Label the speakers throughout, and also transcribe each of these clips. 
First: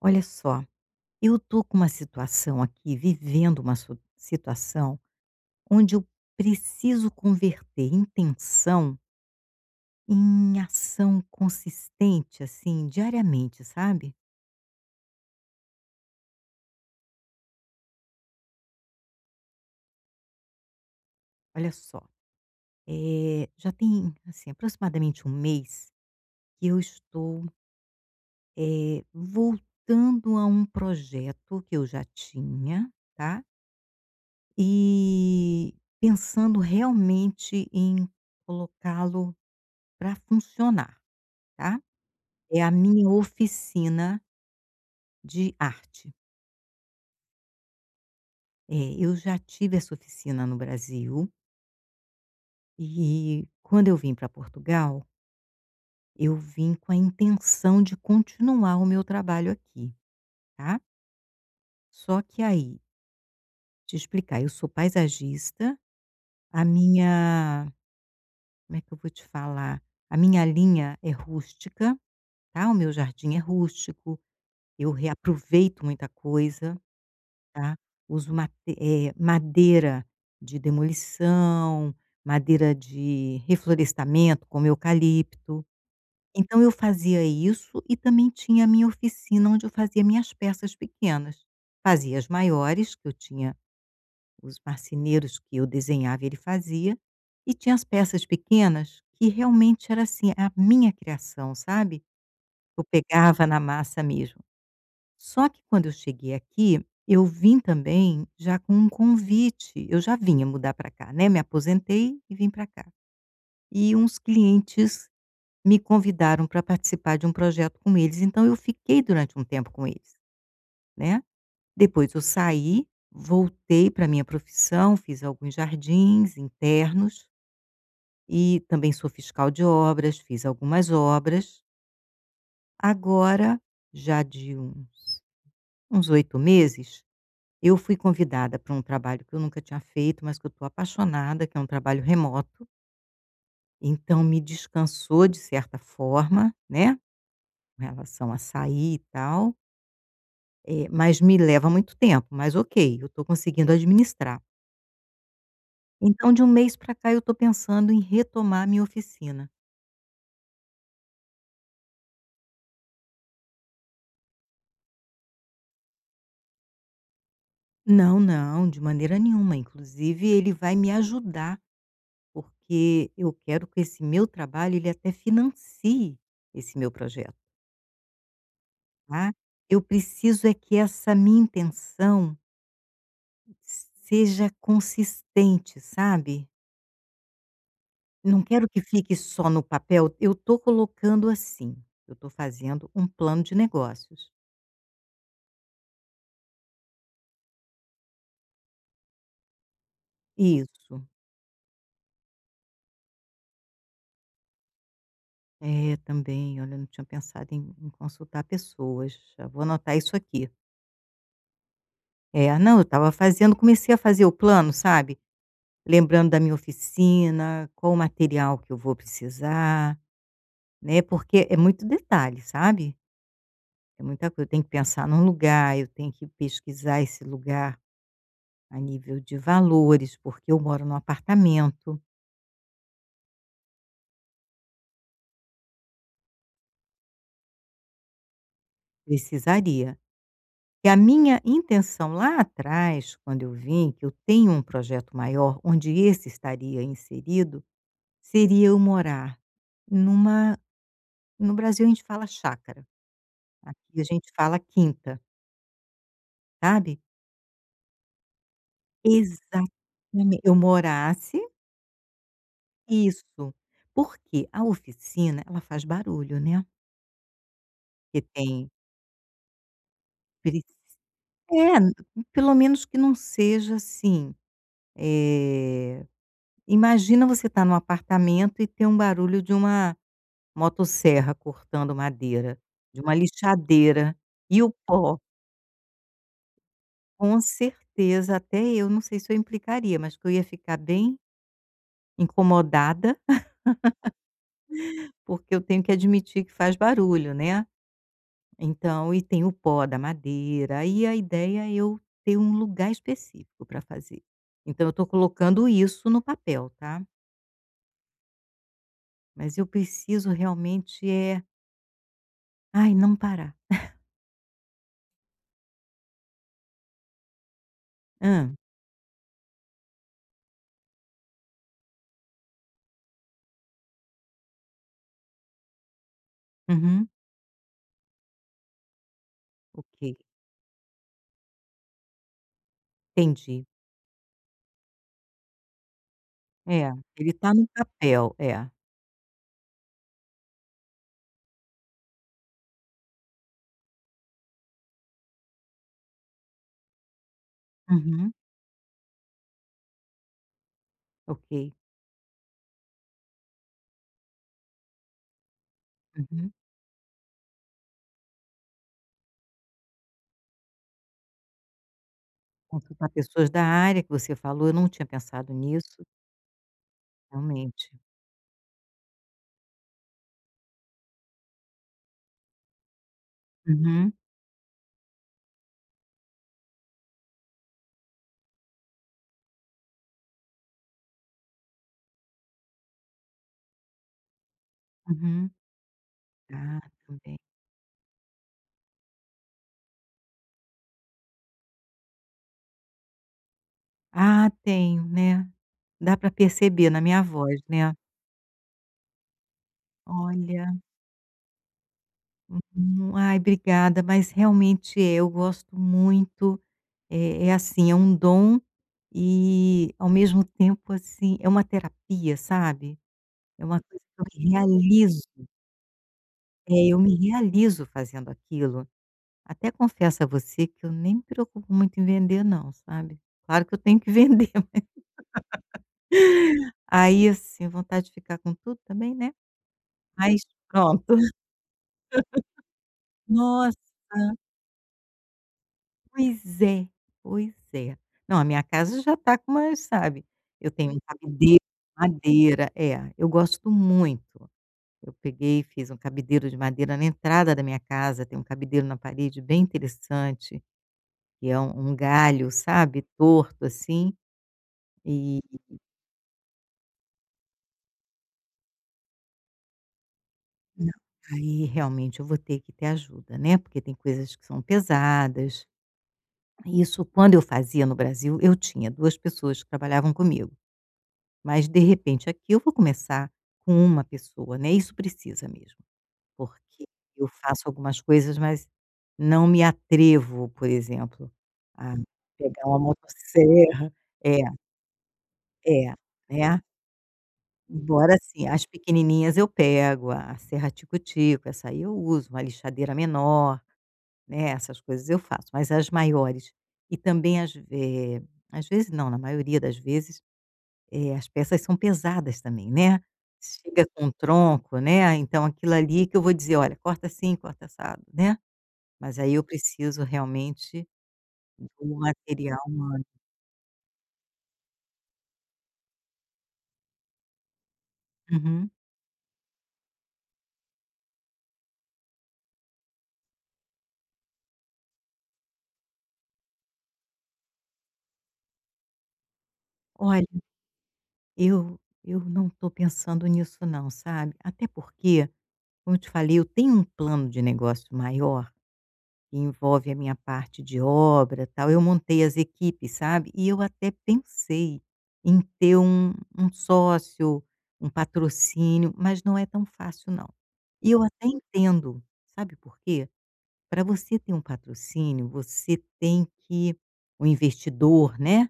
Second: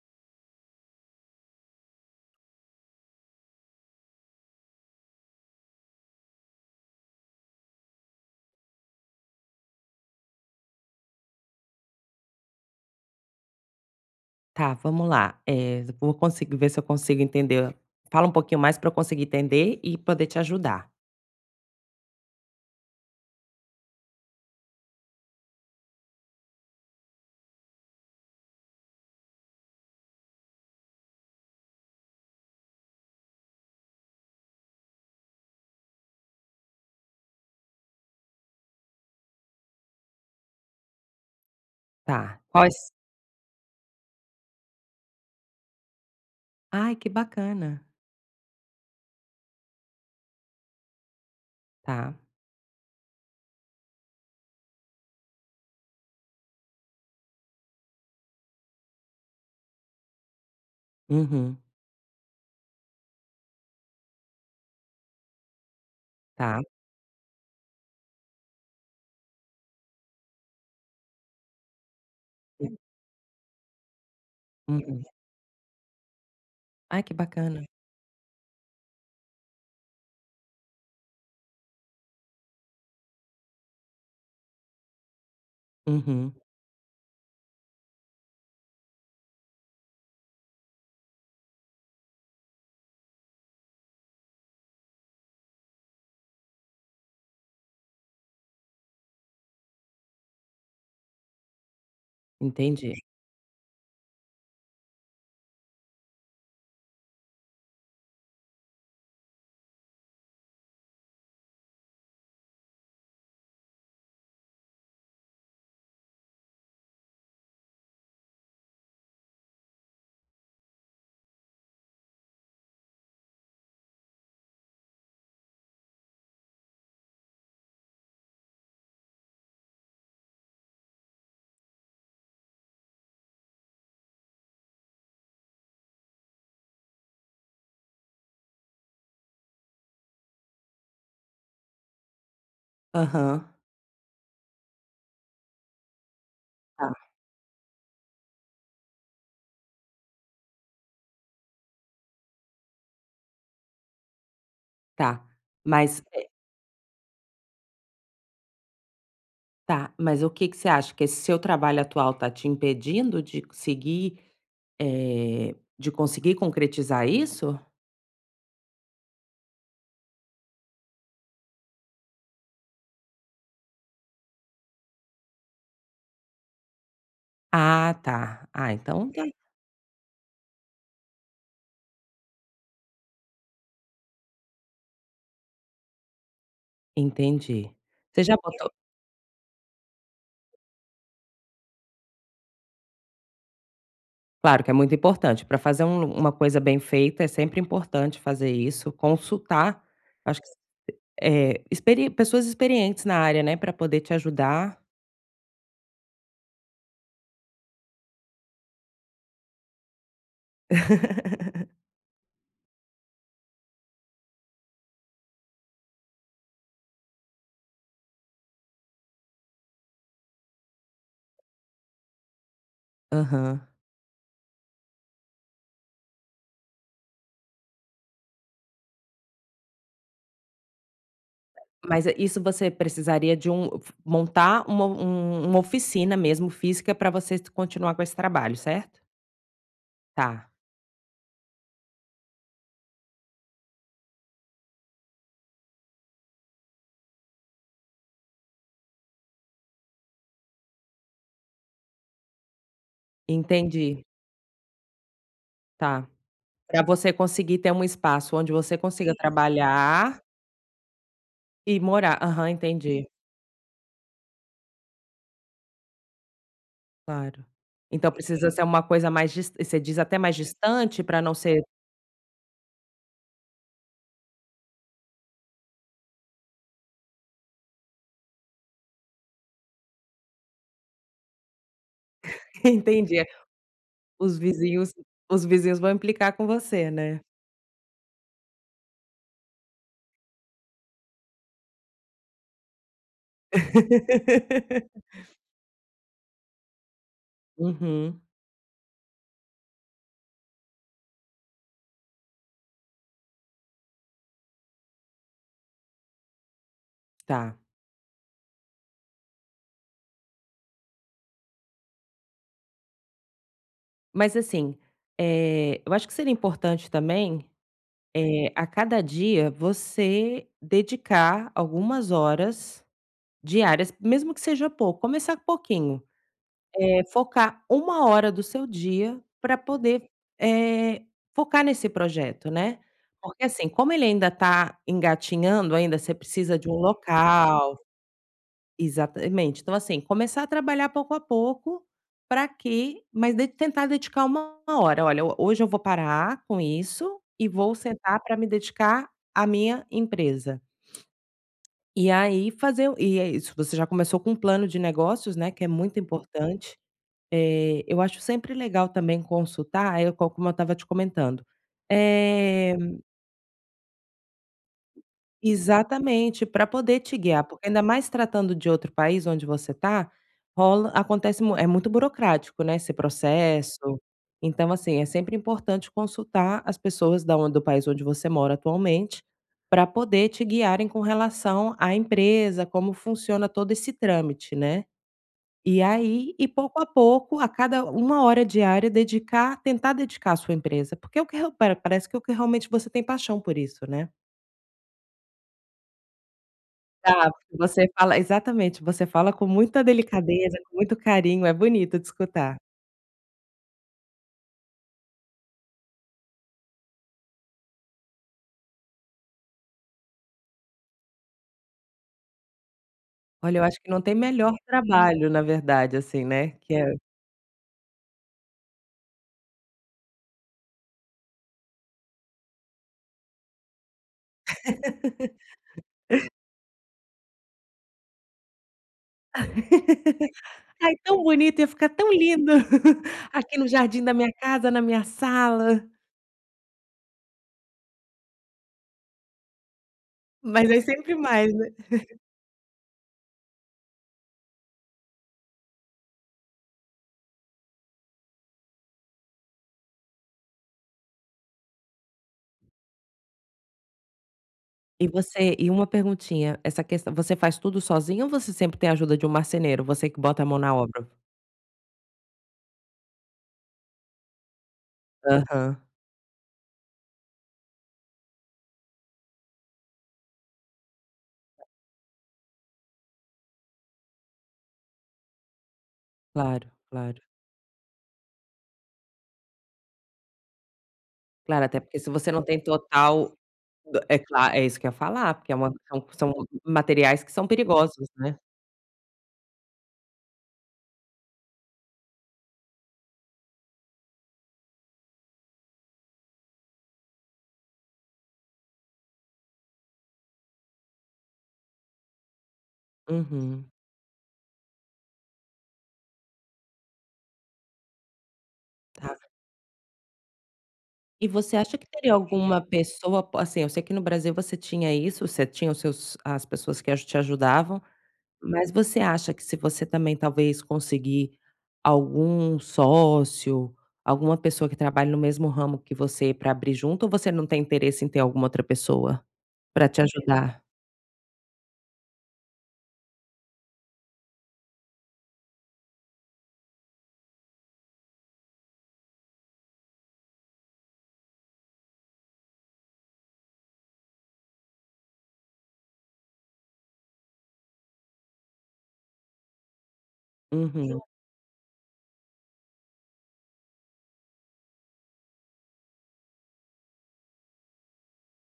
Speaker 1: Olha só, eu tô com uma situação aqui, vivendo uma situação onde eu preciso converter intenção em ação consistente, assim, diariamente, sabe?
Speaker 2: Tá, vamos lá. Vou conseguir ver se eu consigo entender. Fala um pouquinho mais para eu conseguir entender e poder te ajudar.
Speaker 1: Olha só, já tem, assim, aproximadamente um mês que eu estou voltando a um projeto que eu já tinha, tá? E pensando realmente em colocá-lo para funcionar, tá?
Speaker 2: Tá.
Speaker 1: É a
Speaker 2: Quais...
Speaker 1: minha oficina de arte.
Speaker 2: Ai, que bacana.
Speaker 1: É, eu já tive essa oficina no Brasil
Speaker 2: Tá.
Speaker 1: e quando eu vim para Portugal, eu vim com a intenção de continuar o meu trabalho aqui, tá.
Speaker 2: Uhum.
Speaker 1: Só que aí, te explicar, eu sou paisagista,
Speaker 2: Tá.
Speaker 1: a minha como é que eu vou te falar? A minha linha é rústica, tá, o meu jardim é rústico, eu
Speaker 2: Uhum.
Speaker 1: reaproveito muita coisa.
Speaker 2: Ai, que bacana.
Speaker 1: Tá? Uso mate madeira de demolição, madeira de reflorestamento, como eucalipto.
Speaker 2: Uhum.
Speaker 1: Então eu fazia isso e também tinha a minha oficina onde eu fazia minhas peças pequenas. Fazia as maiores, que eu tinha os marceneiros que eu desenhava, ele fazia, e tinha as peças pequenas que realmente era, assim, a minha criação, sabe? Eu
Speaker 2: Entendi.
Speaker 1: pegava na massa mesmo. Só que quando eu cheguei aqui, eu vim também já com um convite, eu já vinha mudar para cá, né, me aposentei e vim para cá. E uns clientes me convidaram para participar de um projeto com eles, então eu fiquei durante um tempo com eles, né. Depois eu saí, voltei para minha profissão, fiz alguns jardins internos e também sou fiscal de obras, fiz algumas obras. Agora, já de uns 8 meses eu fui convidada para um trabalho que eu nunca tinha feito, mas que eu estou apaixonada, que é um trabalho remoto,
Speaker 2: Aham.
Speaker 1: então me descansou de certa forma,
Speaker 2: Tá,
Speaker 1: né, com relação a sair e tal, mas me leva muito tempo, mas ok, eu estou conseguindo administrar.
Speaker 2: tá. Mas,
Speaker 1: Então de um mês para cá eu estou pensando em retomar a minha oficina.
Speaker 2: tá, mas o que que você acha? Que esse seu trabalho atual tá te impedindo de seguir, de conseguir concretizar isso?
Speaker 1: Não, não, de maneira nenhuma, inclusive ele vai me ajudar, porque eu quero que esse meu trabalho ele até financie esse meu projeto.
Speaker 2: Ah, tá. Ah, então tá.
Speaker 1: Tá? Eu preciso é que essa minha intenção seja consistente, sabe?
Speaker 2: Entendi. Você já
Speaker 1: Não quero
Speaker 2: botou...
Speaker 1: que fique só no papel. Eu estou colocando assim, eu estou fazendo um plano de negócios.
Speaker 2: Claro que é muito importante. Para fazer uma coisa bem feita é sempre importante fazer isso, consultar, acho que
Speaker 1: Isso.
Speaker 2: eh, experi pessoas experientes na área, né, para poder te ajudar.
Speaker 1: É, também, olha, eu não tinha pensado em, em consultar pessoas. Já vou anotar isso aqui. É, não, eu estava fazendo, comecei a fazer o plano, sabe? Lembrando da minha oficina, qual o material que eu vou precisar, né? Porque é muito detalhe, sabe?
Speaker 2: Aham.
Speaker 1: É muita coisa, eu tenho que pensar num lugar, eu tenho que pesquisar esse lugar a nível de valores, porque eu moro num apartamento,
Speaker 2: Isso você precisaria de montar uma oficina mesmo física para você continuar com esse trabalho, certo?
Speaker 1: precisaria.
Speaker 2: Tá,
Speaker 1: E a minha intenção lá atrás, quando eu vim, que eu tenho um projeto maior, onde esse estaria inserido, seria eu morar numa no Brasil a gente fala chácara, aqui
Speaker 2: entendi,
Speaker 1: a gente fala quinta,
Speaker 2: tá. Para
Speaker 1: sabe.
Speaker 2: você conseguir ter um espaço onde você consiga trabalhar
Speaker 1: Exatamente, eu morasse
Speaker 2: e morar. Aham, entendi.
Speaker 1: isso, porque a oficina ela faz barulho, né,
Speaker 2: Claro. Então
Speaker 1: que
Speaker 2: precisa ser
Speaker 1: tem
Speaker 2: uma coisa mais dis você diz até mais
Speaker 1: Preci
Speaker 2: distante pra não ser...
Speaker 1: é, pelo menos que não seja assim, eh, imagina você estar num apartamento e ter um barulho de uma motosserra cortando madeira, de uma
Speaker 2: entendi. É,
Speaker 1: lixadeira,
Speaker 2: os
Speaker 1: e o
Speaker 2: vizinhos,
Speaker 1: pó.
Speaker 2: os vizinhos vão implicar com você, né.
Speaker 1: Com certeza, até eu não sei se eu implicaria, mas que eu ia ficar bem incomodada, porque eu tenho que admitir que faz barulho, né.
Speaker 2: Uhum,
Speaker 1: Então e tem o pó da madeira, e a ideia é eu ter um lugar específico para fazer. Então eu estou colocando isso no papel, tá.
Speaker 2: tá.
Speaker 1: Mas eu preciso realmente é ai, não parar.
Speaker 2: Mas assim, eu acho que seria importante também,
Speaker 1: Hã.
Speaker 2: a cada dia você dedicar algumas horas diárias, mesmo que seja pouco, começar pouquinho. É
Speaker 1: Uhum.
Speaker 2: focar uma hora do seu dia para poder,
Speaker 1: Ok,
Speaker 2: eh, focar nesse projeto, né. Porque
Speaker 1: entendi.
Speaker 2: assim, como ele ainda está engatinhando ainda, você precisa de um
Speaker 1: É, ele está no
Speaker 2: local,
Speaker 1: papel. É.
Speaker 2: exatamente. Então assim, começar a trabalhar pouco a pouco, para que, mas de tentar dedicar uma hora. "Olha, ho hoje eu vou parar com isso e vou sentar
Speaker 1: Uhum.
Speaker 2: para me dedicar à minha empresa".
Speaker 1: Ok.
Speaker 2: E aí fazer e é isso, você já começou com um plano de negócios, né, que é muito
Speaker 1: Uhum.
Speaker 2: importante. Eu acho sempre legal também consultar, aí eu como eu estava te comentando. Eh
Speaker 1: Consultar pessoas da área que você falou, eu não tinha pensado nisso,
Speaker 2: exatamente, para poder te guiar, porque ainda
Speaker 1: realmente.
Speaker 2: mais tratando de outro país onde você está, rola acontece mu é muito burocrático, né, esse processo.
Speaker 1: Uhum,
Speaker 2: Então, assim, é sempre importante consultar as pessoas da onde do país onde você mora atualmente, para poder te guiarem com relação à empresa, como funciona todo esse trâmite, né.
Speaker 1: uhum.
Speaker 2: E aí e pouco
Speaker 1: Ah,
Speaker 2: a
Speaker 1: também.
Speaker 2: pouco, a cada uma hora diária, dedicar tentar dedicar a sua empresa, porque é o que real pa parece que é o que realmente você tem paixão por isso, né.
Speaker 1: Ah, tenho, né. Dá para perceber na minha
Speaker 2: Tá, porque
Speaker 1: voz,
Speaker 2: você
Speaker 1: né.
Speaker 2: fala... Exatamente, você fala com muita delicadeza, com
Speaker 1: Olha,
Speaker 2: muito carinho, é bonito de escutar.
Speaker 1: uhum. Ai, obrigada, mas realmente é, eu gosto muito. É assim, é um dom e, ao mesmo tempo, assim, é uma terapia, sabe.
Speaker 2: Olha, eu
Speaker 1: É
Speaker 2: acho
Speaker 1: uma
Speaker 2: que
Speaker 1: coisa
Speaker 2: não tem
Speaker 1: que eu me
Speaker 2: melhor
Speaker 1: realizo.
Speaker 2: trabalho, na verdade, assim, né, que é...
Speaker 1: É, eu me realizo fazendo aquilo. Até confesso a você que eu nem me preocupo muito em vender não, sabe. Claro que eu tenho que vender. Aí, assim, vontade de ficar com tudo também, né, mas
Speaker 2: ai,
Speaker 1: pronto.
Speaker 2: tão bonito, ia ficar tão lindo aqui no
Speaker 1: Nossa.
Speaker 2: jardim da minha casa, na minha sala,
Speaker 1: Pois é, pois é. Não, a minha casa já está com umas sabe,
Speaker 2: mas
Speaker 1: eu
Speaker 2: aí
Speaker 1: tenho um
Speaker 2: sempre mais,
Speaker 1: cabideiro
Speaker 2: né.
Speaker 1: de madeira é, eu gosto muito. Eu peguei e fiz um cabideiro de madeira na entrada da minha casa, tem um cabideiro na parede bem interessante, que é um um galho, sabe, torto assim,
Speaker 2: E
Speaker 1: e
Speaker 2: você, e uma perguntinha, essa questão você faz tudo sozinho ou você sempre tem a ajuda de um marceneiro? Você que bota a mão na
Speaker 1: não,
Speaker 2: obra?
Speaker 1: aí realmente eu vou ter que ter ajuda, né, porque tem coisas que são pesadas.
Speaker 2: Aham.
Speaker 1: Isso quando eu fazia no Brasil, eu tinha 2 pessoas que trabalhavam comigo. Mas, de repente, aqui eu vou começar com uma pessoa, né, isso precisa mesmo,
Speaker 2: Claro,
Speaker 1: porque
Speaker 2: claro.
Speaker 1: eu faço algumas coisas, mas não me atrevo, por exemplo,
Speaker 2: Claro, até
Speaker 1: a
Speaker 2: porque se você não tem
Speaker 1: pegar uma
Speaker 2: total...
Speaker 1: motosserra
Speaker 2: é
Speaker 1: é,
Speaker 2: claro, é isso que eu ia falar, porque é uma,
Speaker 1: é,
Speaker 2: são
Speaker 1: né.
Speaker 2: materiais que são perigosos,
Speaker 1: Embora,
Speaker 2: né.
Speaker 1: assim, as pequenininhas eu pego, a serra tico-tico, essa aí eu uso, uma lixadeira menor, né, essas coisas eu faço, mas as maiores e também às vezes não, na maioria das vezes as peças são pesadas também, né.
Speaker 2: Uhum.
Speaker 1: Chega com um tronco, né, então aquilo ali que eu vou dizer: "Olha, corta assim, corta assado", né.
Speaker 2: Uhum.
Speaker 1: Mas aí eu preciso realmente
Speaker 2: E você acha que
Speaker 1: do
Speaker 2: teria
Speaker 1: material
Speaker 2: alguma
Speaker 1: humano.
Speaker 2: pessoa po assim, eu sei que no Brasil você tinha isso, você tinha os seus as pessoas que aju te ajudavam, mas
Speaker 1: Uhum.
Speaker 2: você acha que se você também talvez conseguir algum sócio, alguma pessoa que trabalhe no mesmo ramo que você para abrir junto, ou você não tem interesse em ter alguma outra pessoa para te
Speaker 1: Olha,
Speaker 2: ajudar?
Speaker 1: eu eu não estou pensando nisso não, sabe. Até porque, como eu te falei, eu tenho um plano de negócio maior que envolve a minha parte de obra, tal. Eu montei as equipes, sabe. E eu até pensei em ter um um sócio, um patrocínio, mas não é tão fácil não. E
Speaker 2: Uhum,
Speaker 1: eu até entendo, sabe por quê? Para você ter um patrocínio, você tem que o investidor, né,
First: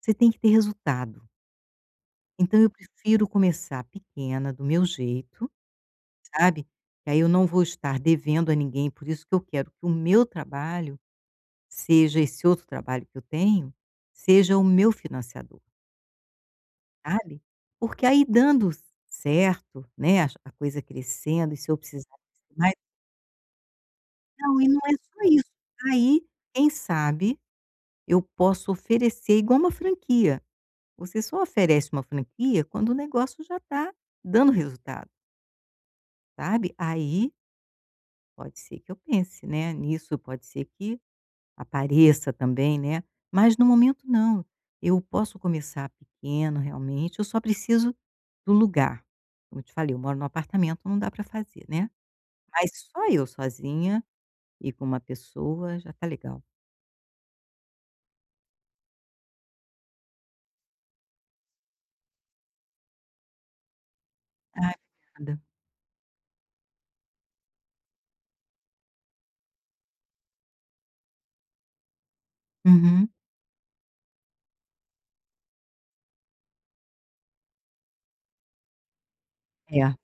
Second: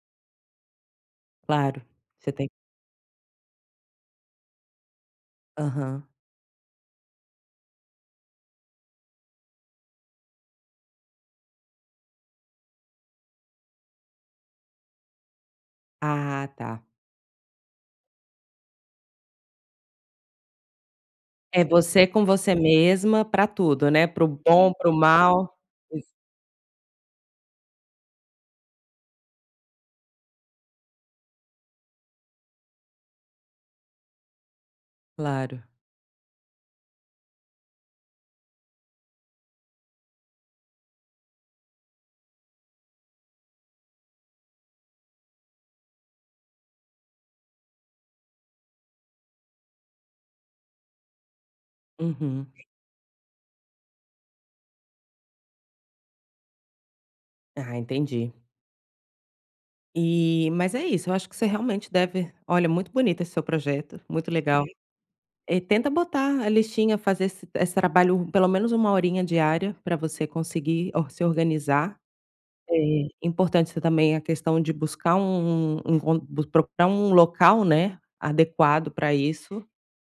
Speaker 1: você tem que ter resultado.
Speaker 2: claro, você tem...
Speaker 1: Então eu prefiro começar pequena, do meu jeito,
Speaker 2: aham.
Speaker 1: sabe, que aí eu não vou estar devendo a ninguém, por isso que eu quero que o meu trabalho seja esse outro trabalho que eu tenho, seja o meu financiador,
Speaker 2: Ah, tá.
Speaker 1: sabe. Porque aí dando certo, né, a coisa crescendo e
Speaker 2: É
Speaker 1: se eu
Speaker 2: você
Speaker 1: precisar
Speaker 2: com você
Speaker 1: de mais
Speaker 2: mesma para tudo, né, para o
Speaker 1: não, e
Speaker 2: bom,
Speaker 1: não
Speaker 2: para
Speaker 1: é
Speaker 2: o
Speaker 1: só isso.
Speaker 2: mal.
Speaker 1: Aí, quem sabe, eu posso oferecer igual uma franquia. Você só oferece uma franquia quando o negócio já está dando resultado,
Speaker 2: Claro.
Speaker 1: sabe. Aí, pode ser que eu pense, né, nisso, pode ser que apareça também, né, mas no momento não. Eu posso começar pequeno, realmente, eu só preciso do lugar. Como eu te falei, eu moro num apartamento, não dá para fazer, né.
Speaker 2: Uhum.
Speaker 1: Mas só eu sozinha e com uma pessoa já tá legal.
Speaker 2: Ah, entendi. E mas é isso, eu acho que você realmente deve... olha, muito bonito esse seu projeto, muito legal. Uhum.
Speaker 1: Ai, obrigada.
Speaker 2: Tenta botar a listinha, fazer esse trabalho um, pelo menos uma horinha diária para você conseguir or se organizar. É
Speaker 1: Uhum.
Speaker 2: importante você também a questão de buscar um con bu procurar um local, né, adequado para isso,
Speaker 1: É,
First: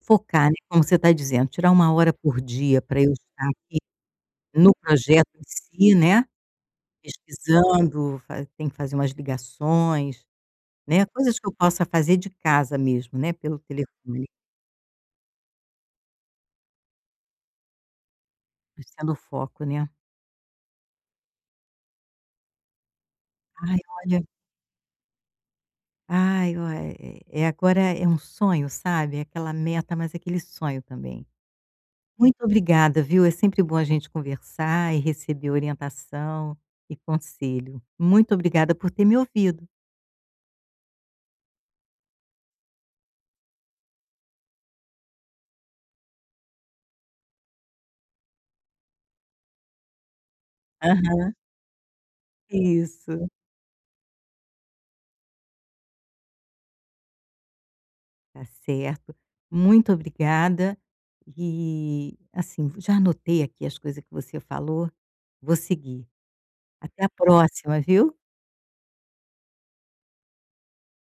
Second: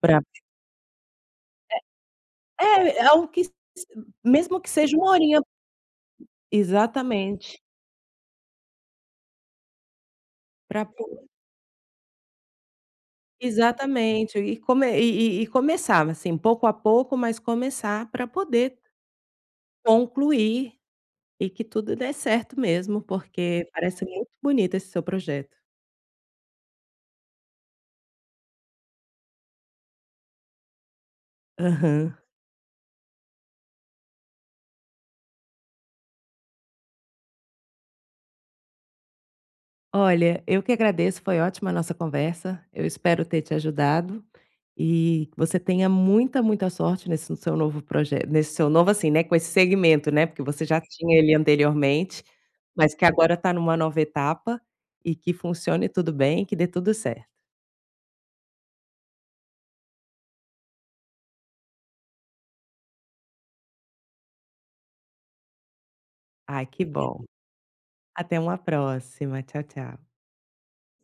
Speaker 2: pra...
Speaker 1: focar, né, como você está dizendo, tirar uma hora por dia para
Speaker 2: é,
Speaker 1: eu
Speaker 2: algo que
Speaker 1: estar
Speaker 2: mesmo que
Speaker 1: no
Speaker 2: seja uma
Speaker 1: projeto
Speaker 2: horinha,
Speaker 1: em si, né,
Speaker 2: exatamente,
Speaker 1: pesquisando, fa tem que fazer umas ligações,
Speaker 2: para...
Speaker 1: né, coisas que eu possa fazer de casa mesmo, né, pelo telefone.
Speaker 2: Exatamente. E começar, assim, pouco a pouco, mas começar para poder
Speaker 1: Sendo o foco, né.
Speaker 2: concluir, e que tudo dê certo mesmo, porque
Speaker 1: Ai,
Speaker 2: parece
Speaker 1: olha
Speaker 2: muito bonito esse seu projeto.
Speaker 1: ai, ó, agora é um sonho, sabe, é aquela meta, mas é aquele sonho também.
Speaker 2: Aham.
Speaker 1: Muito obrigada, viu, é sempre bom a gente conversar e receber orientação e conselho. Muito obrigada por ter me ouvido.
Speaker 2: Olha, eu que agradeço, foi ótima a nossa conversa. Eu espero ter te ajudado e que você tenha muita, muita sorte nesse seu novo projeto, nesse seu novo, assim, né, com esse segmento, né, porque você já tinha ele
Speaker 1: Aham,
Speaker 2: anteriormente, mas que
Speaker 1: isso.
Speaker 2: agora está numa nova etapa e que funcione tudo bem, que dê tudo certo.
Speaker 1: Tá certo. Muito obrigada e, assim, já anotei aqui as coisas que você falou, vou seguir.
Speaker 2: Ai, que
Speaker 1: Até a
Speaker 2: bom.
Speaker 1: próxima, viu.
Speaker 2: Até uma próxima. Tchau, tchau.